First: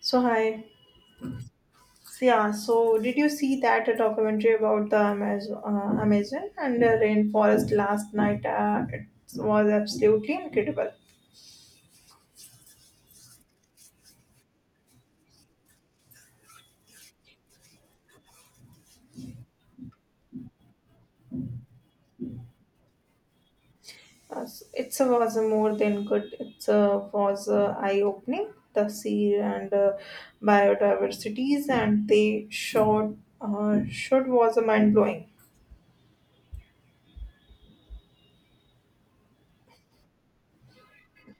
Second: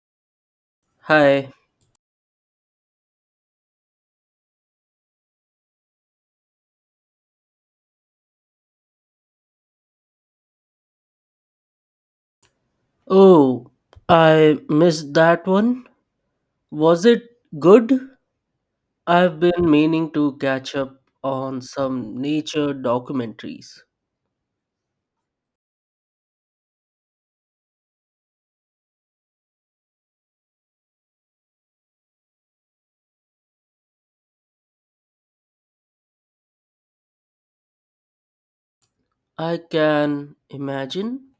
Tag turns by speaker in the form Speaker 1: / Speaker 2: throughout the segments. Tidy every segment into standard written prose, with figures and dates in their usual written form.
Speaker 1: So hi.
Speaker 2: Hi.
Speaker 1: So, yeah. So did you see that documentary about the Amazon, Amazon and the rainforest last night? It was absolutely incredible.
Speaker 2: Oh, I missed that one. Was it good? I've been meaning to catch up on some nature documentaries.
Speaker 1: It was more than good. It was eye-opening. The sea and biodiversities and they showed was mind-blowing.
Speaker 2: I can imagine.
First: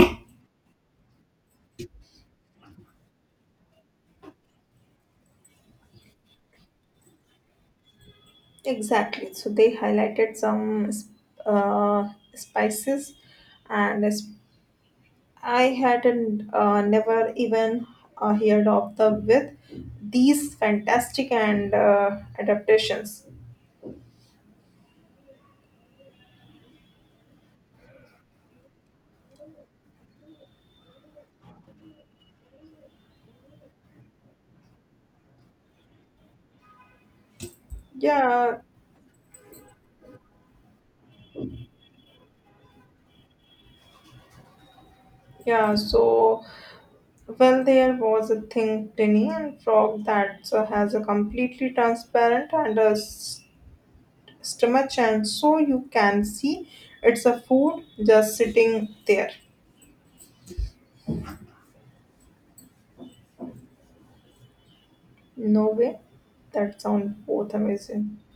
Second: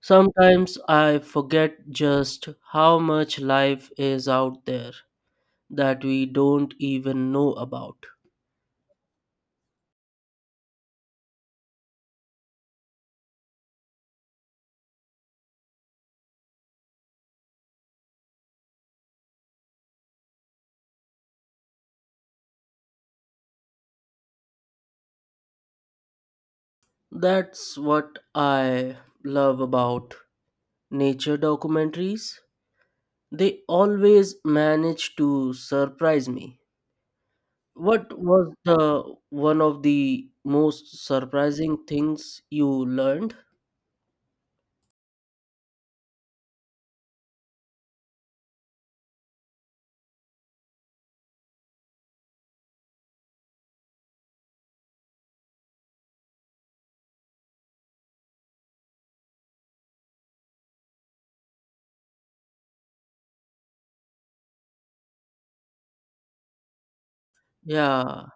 Speaker 2: Sometimes I forget just how much life is out there that we don't even know about.
Speaker 1: Exactly. So they highlighted some uh, spices and I hadn't never even heard of the with these fantastic and adaptations.
Speaker 2: That's what I love about nature documentaries. They always manage to surprise me. What was
Speaker 1: Yeah,
Speaker 2: the one of the most surprising things you learned?
Speaker 1: yeah. So well, there was a thing, Tinny and Frog that has a completely transparent and a stomach, and so you can see it's a food just sitting there. No way. That sounds both amazing.
Speaker 2: Yeah,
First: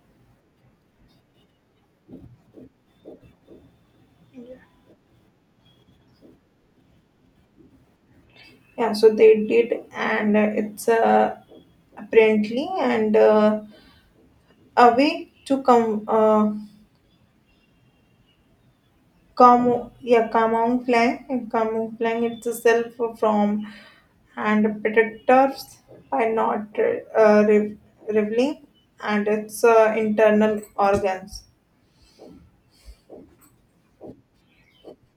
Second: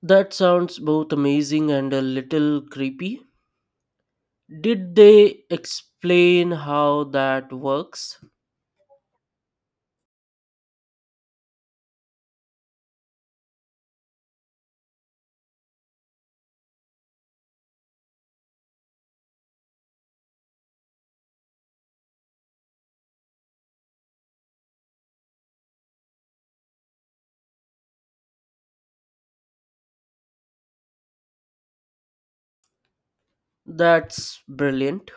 Speaker 2: that sounds both amazing and a little creepy. Did they explain how that works?
Speaker 1: Yeah, so they did, and it's a apparently and. A way to come camouflage itself from and predators by not uh, re- revealing and its internal organs.
Speaker 2: That's brilliant.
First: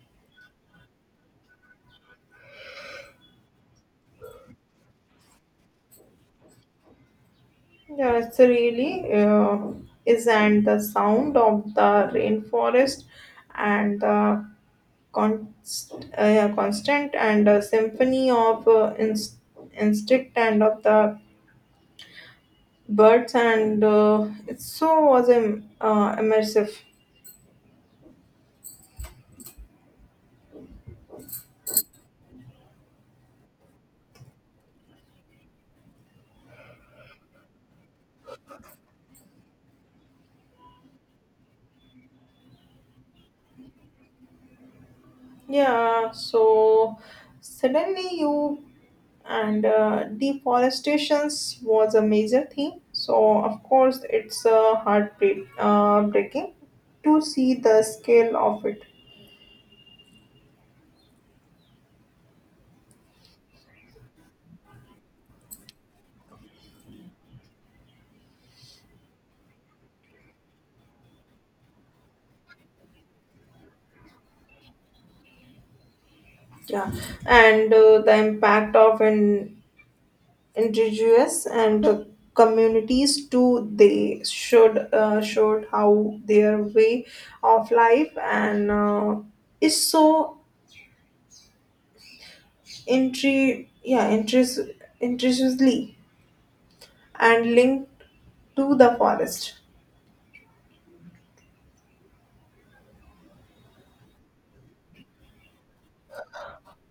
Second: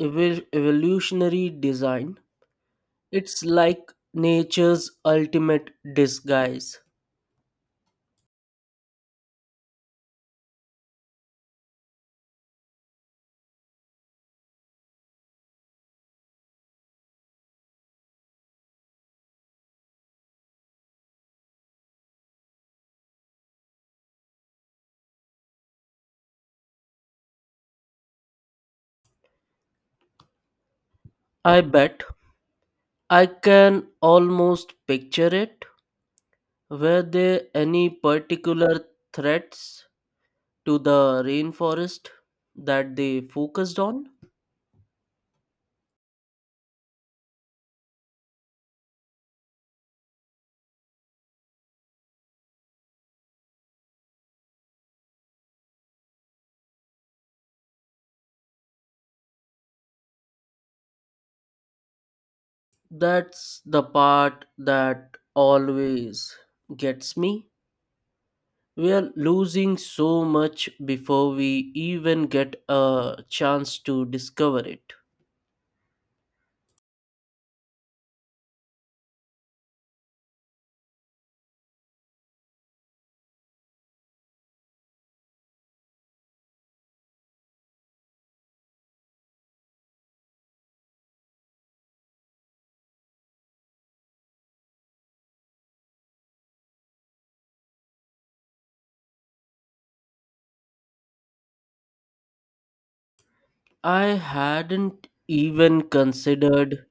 Speaker 2: Evolutionary design. It's like nature's ultimate disguise.
Speaker 1: Yeah, it's really is and the sound of the rainforest and the const, yeah, constant and symphony of instinct and of the birds and it so was immersive.
Speaker 2: I bet. I can almost picture it. Were there any particular threats to the rainforest that they focused on?
Speaker 1: Yeah, so suddenly you and deforestations was a major theme, so of course it's heartbreak breaking to see the scale of it.
Speaker 2: That's the part that always gets me. We are losing so much before we even get a chance to discover it.
Speaker 1: Yeah, and the impact of an indigenous and communities too. They should showed how their way of life and is so intri- yeah interest intricately and linked to the forest.
Speaker 2: I hadn't even considered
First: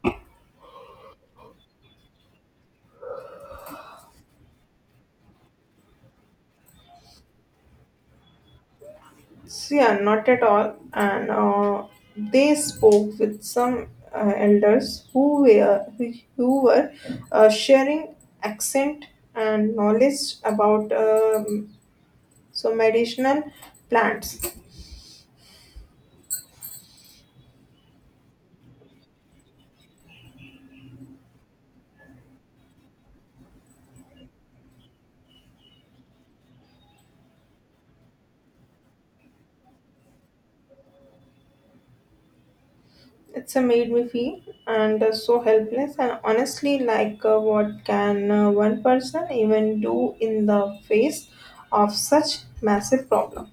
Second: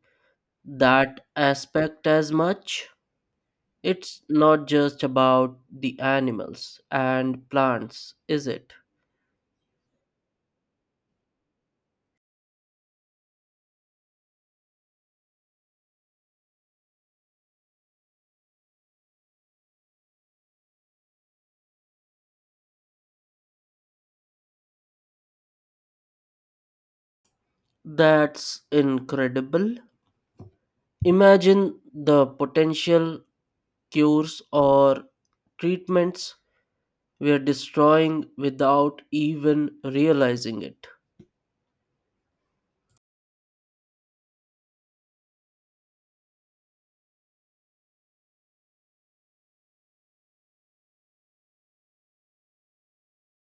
Speaker 2: that aspect as much. It's not just about the animals and plants, is it?
Speaker 1: So yeah, not at all, and they spoke with some elders who were sharing accent and knowledge about so medicinal plants.
Speaker 2: That's incredible. Imagine the potential cures or treatments we're destroying without even realizing it.
Speaker 1: It's a made me feel and so helpless and honestly like what can one person even do in the face of such massive problem?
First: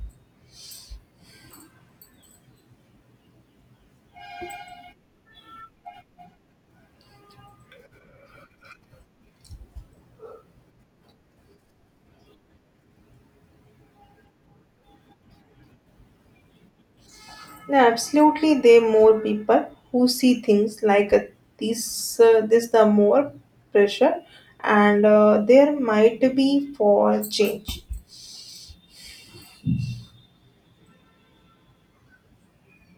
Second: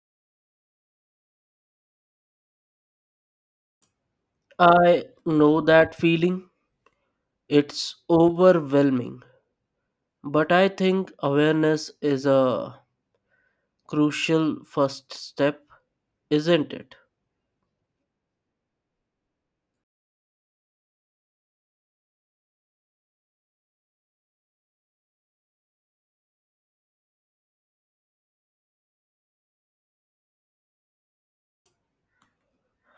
Speaker 2: I know that feeling. It's overwhelming. But I think awareness is a crucial first step, isn't it?
Speaker 1: Yeah, absolutely, there more people who see things like this the more pressure, and there might be for change.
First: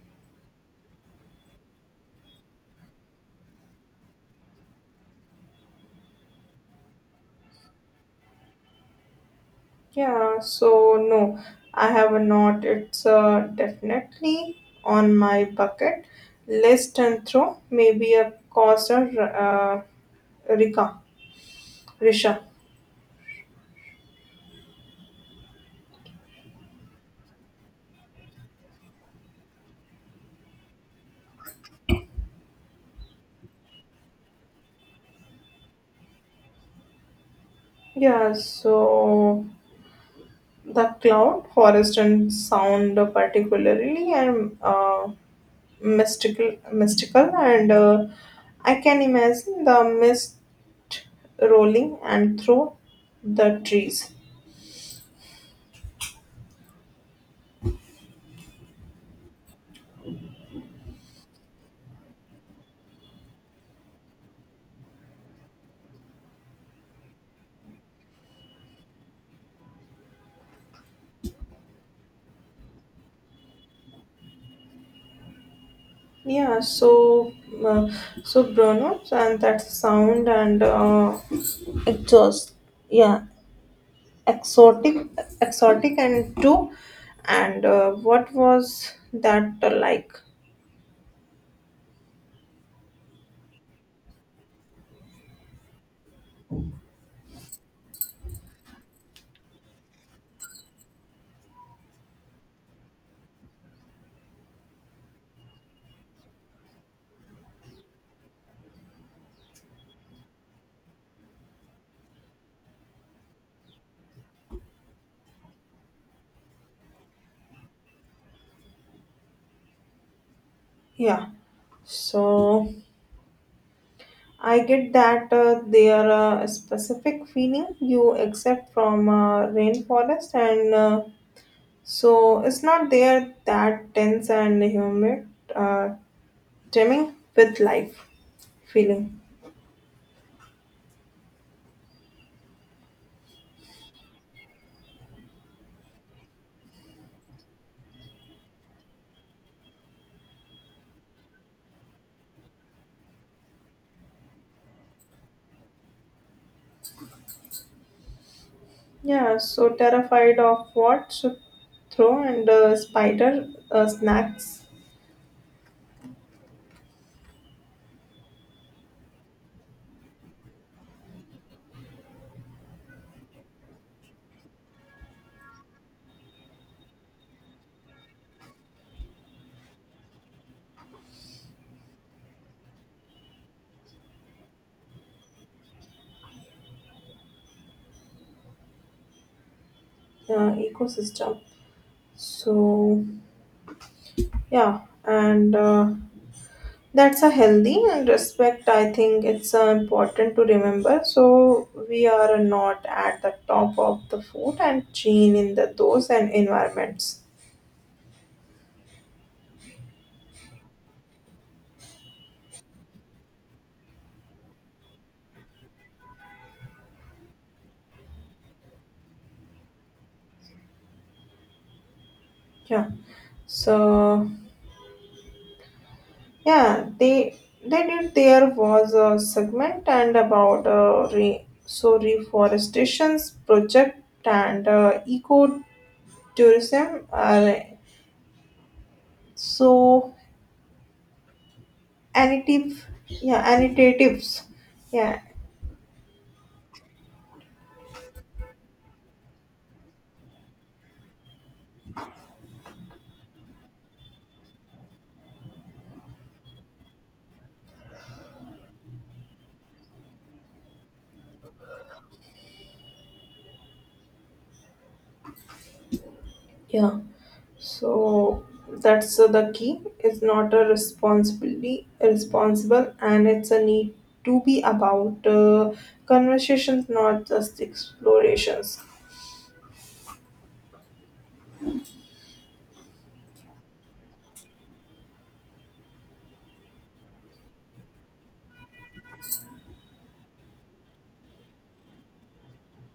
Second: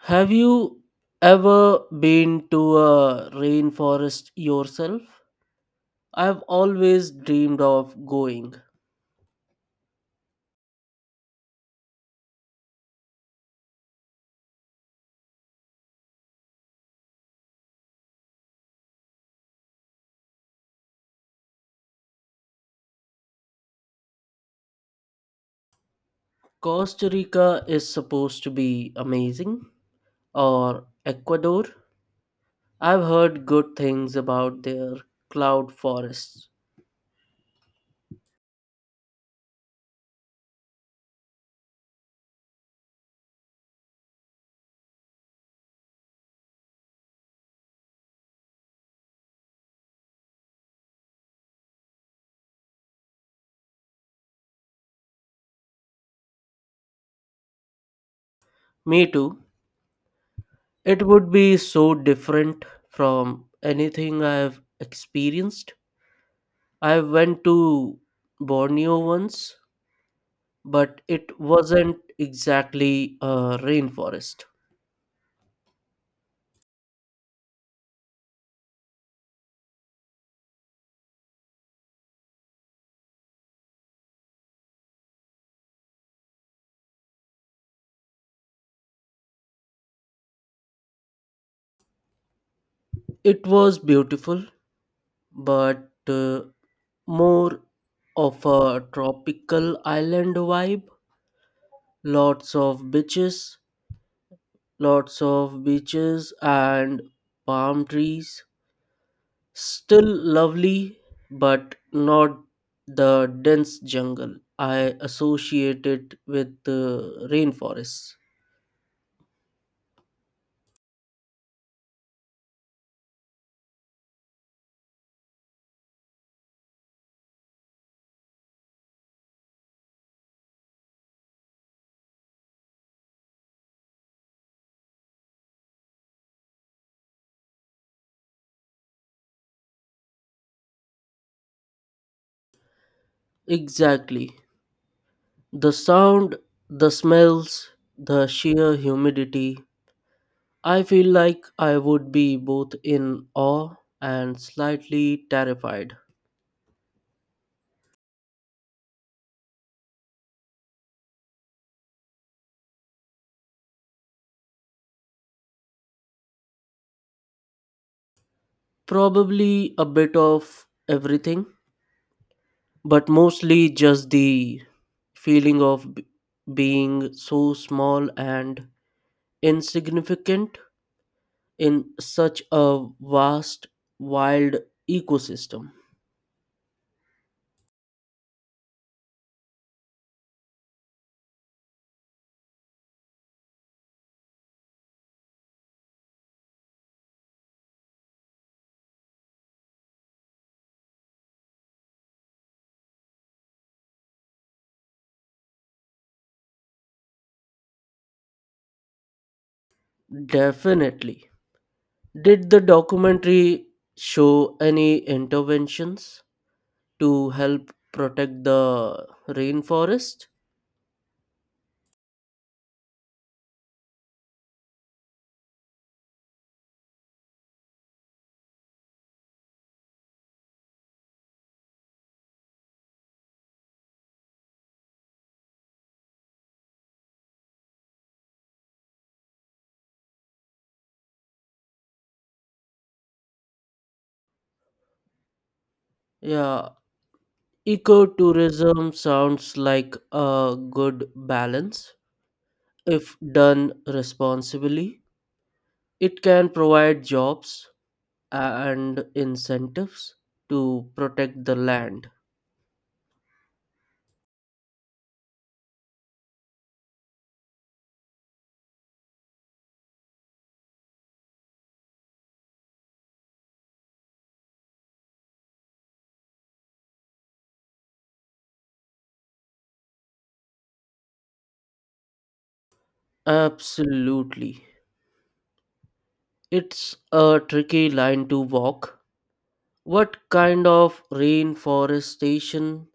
Speaker 2: Have you ever been to a rainforest yourself? I've always dreamed of going.
Speaker 1: Yeah, so no, I have not. It's definitely on my bucket list, and throw maybe a cause or Rika, Risha.
Speaker 2: Costa Rica is supposed to be amazing, or Ecuador. I've heard good things about their cloud forests.
Speaker 1: Yeah, so the cloud, forest, and sound are particularly and mystical, and I can imagine the mist rolling and through the trees.
Speaker 2: Me too. It would be so different from anything I've experienced. I went to Borneo once, but it wasn't exactly a rainforest.
Speaker 1: Yeah, uh, so burnout and that sound and exhaust. Yeah, exotic, exotic and two, and what was that like?
Speaker 2: It was beautiful, but more of a tropical island vibe. Lots of beaches, lots of beaches and palm trees. Still lovely, but not the dense jungle I associate it with the rainforests.
Speaker 1: Yeah, so I get that they are a specific feeling you accept from rainforest, and so it's not there that tense and humid, uh, teeming with life feeling.
Speaker 2: Exactly. The sound, the smells, the sheer humidity. I feel like I would be both in awe and slightly terrified.
Speaker 1: Yeah, so terrified of what? So throw and spider snacks
Speaker 2: Probably a bit of everything, but mostly just the feeling of being so small and insignificant in such a vast, wild ecosystem.
Speaker 1: ecosystem. So yeah, and that's a healthy and respect. I think it's important to remember. So we are not at the top of the food and chain in the those and environments.
Speaker 2: Definitely. Did the documentary show any interventions to help protect the rainforest?
Speaker 1: Yeah. So yeah, they did. There was a segment and about re, so reforestation's project and eco tourism are so annotatives. Yeah,
Speaker 2: Yeah, ecotourism sounds like a good balance if done responsibly. It can provide jobs and incentives to protect the land.
Speaker 1: Yeah. So that's the key. It's not a responsible, and it's a need to be about conversations, not just explorations.
Speaker 2: Absolutely. It's a tricky line to walk. What kind of rainforestation,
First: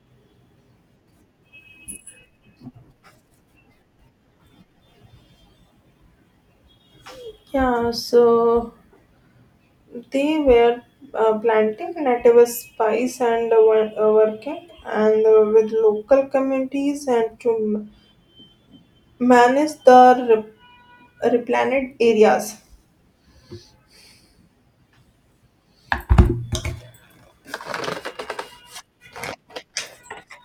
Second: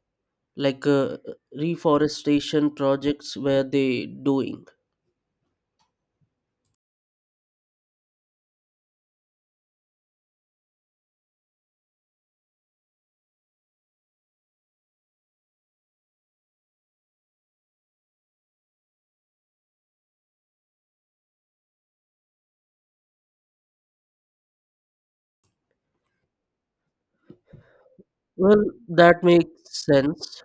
Speaker 2: like uh, reforestation projects, were they doing?
Speaker 1: Yeah, so they were planting native spice and working and with local communities and to manage the replanted areas.
Speaker 2: Well, that makes sense.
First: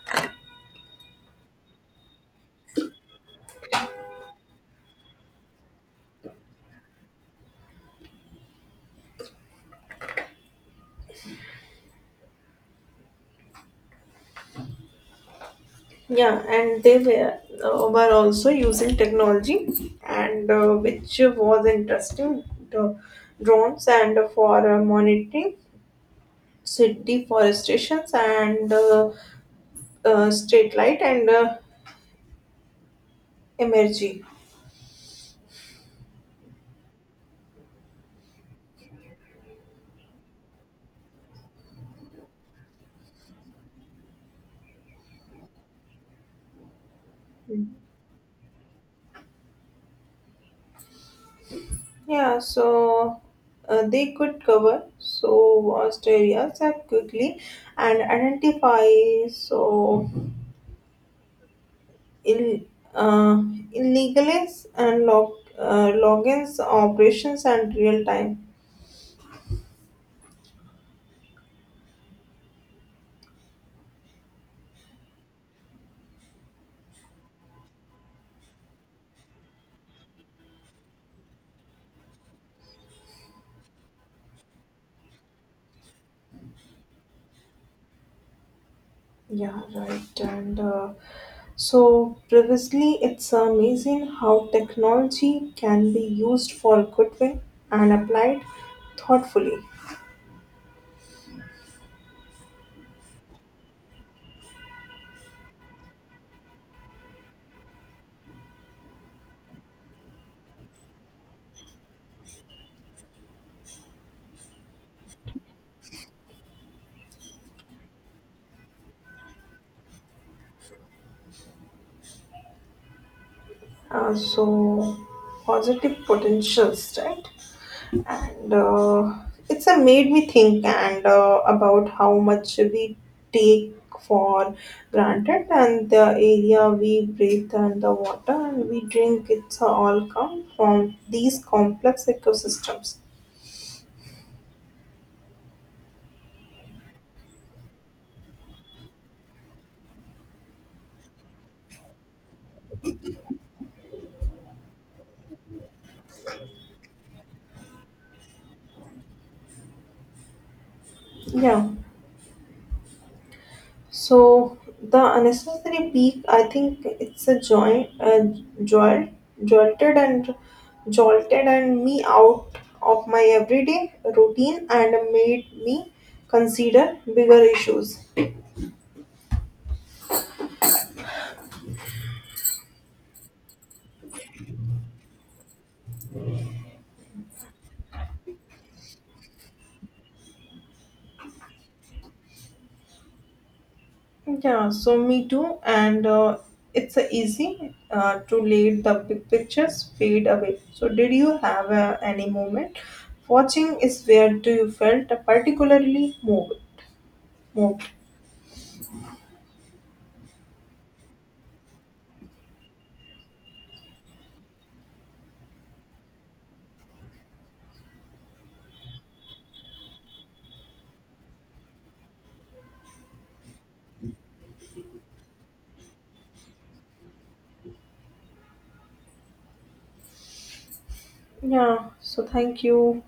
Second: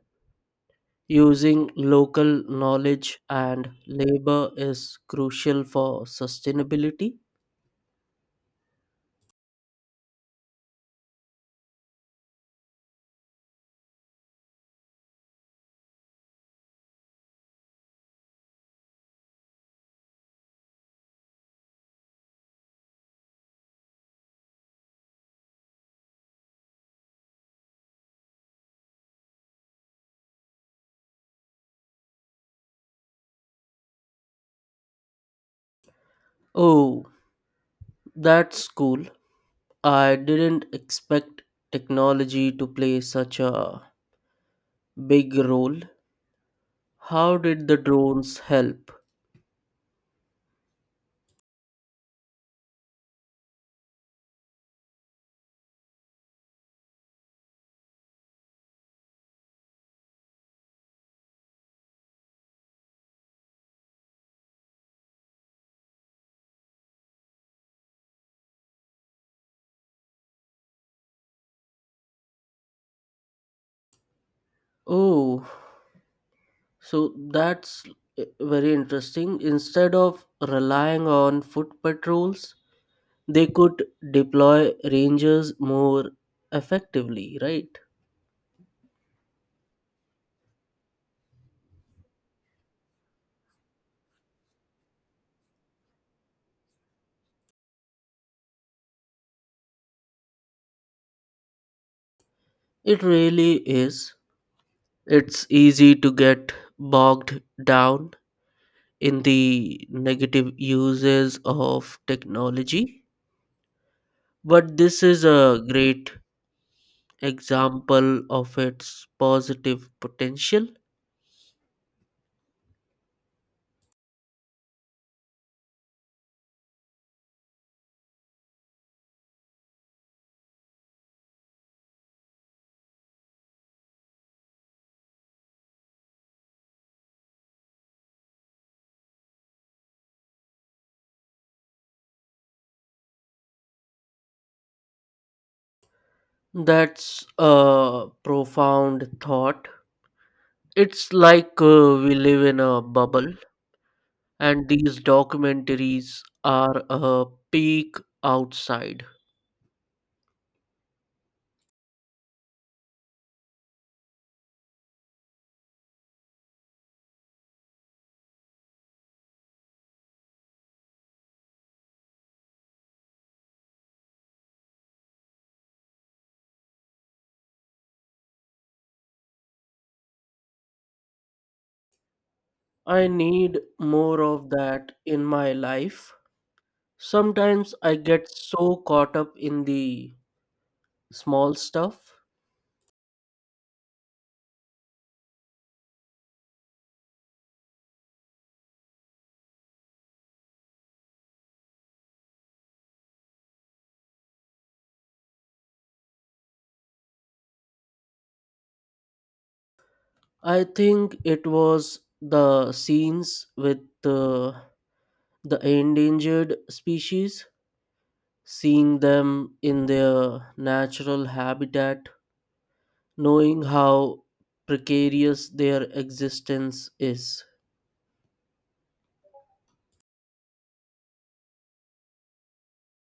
Speaker 2: Using local knowledge and labor is crucial for sustainability.
Speaker 1: Yeah, and they were also using technology, and which was interesting. The drones and for monitoring city forestations and street light and energy.
Speaker 2: Oh, that's cool. I didn't expect technology to play such a big role. How did the drones help?
Speaker 1: Yeah, so they could cover so vast areas that quickly and identify so ill, uh, illegal and logins, operations, and real time.
Speaker 2: Oh, so that's very interesting. Instead of relying on foot patrols, they could deploy rangers more effectively, right?
Speaker 1: Yeah, right. And so previously, it's amazing how technology can be used for good way and applied thoughtfully.
Speaker 2: It really is. It's easy to get bogged down in the negative uses of technology. But this is a great example of its positive potential.
Speaker 1: So positive potentials, right? And it's made me think and about how much we take for granted and the area we breathe and the water and we drink. It's all come from these complex ecosystems.
Speaker 2: That's a profound thought. It's like we live in a bubble, and these documentaries are a peek outside.
Speaker 1: Yeah, so the unnecessary peak, I think it's a joint, joy, jolted and jolted and me out of my everyday routine, and made me consider bigger issues.
Speaker 2: I need more of that in my life. Sometimes I get so caught up in the small stuff.
Speaker 1: Yeah, so me too, and it's a easy to let the big pictures fade away. So did you have any moment watching is where do you felt particularly moved? Moved.
Speaker 2: I think it was the scenes with the endangered species, seeing them in their natural habitat, knowing how precarious their existence is.
Speaker 1: Yeah. So thank you.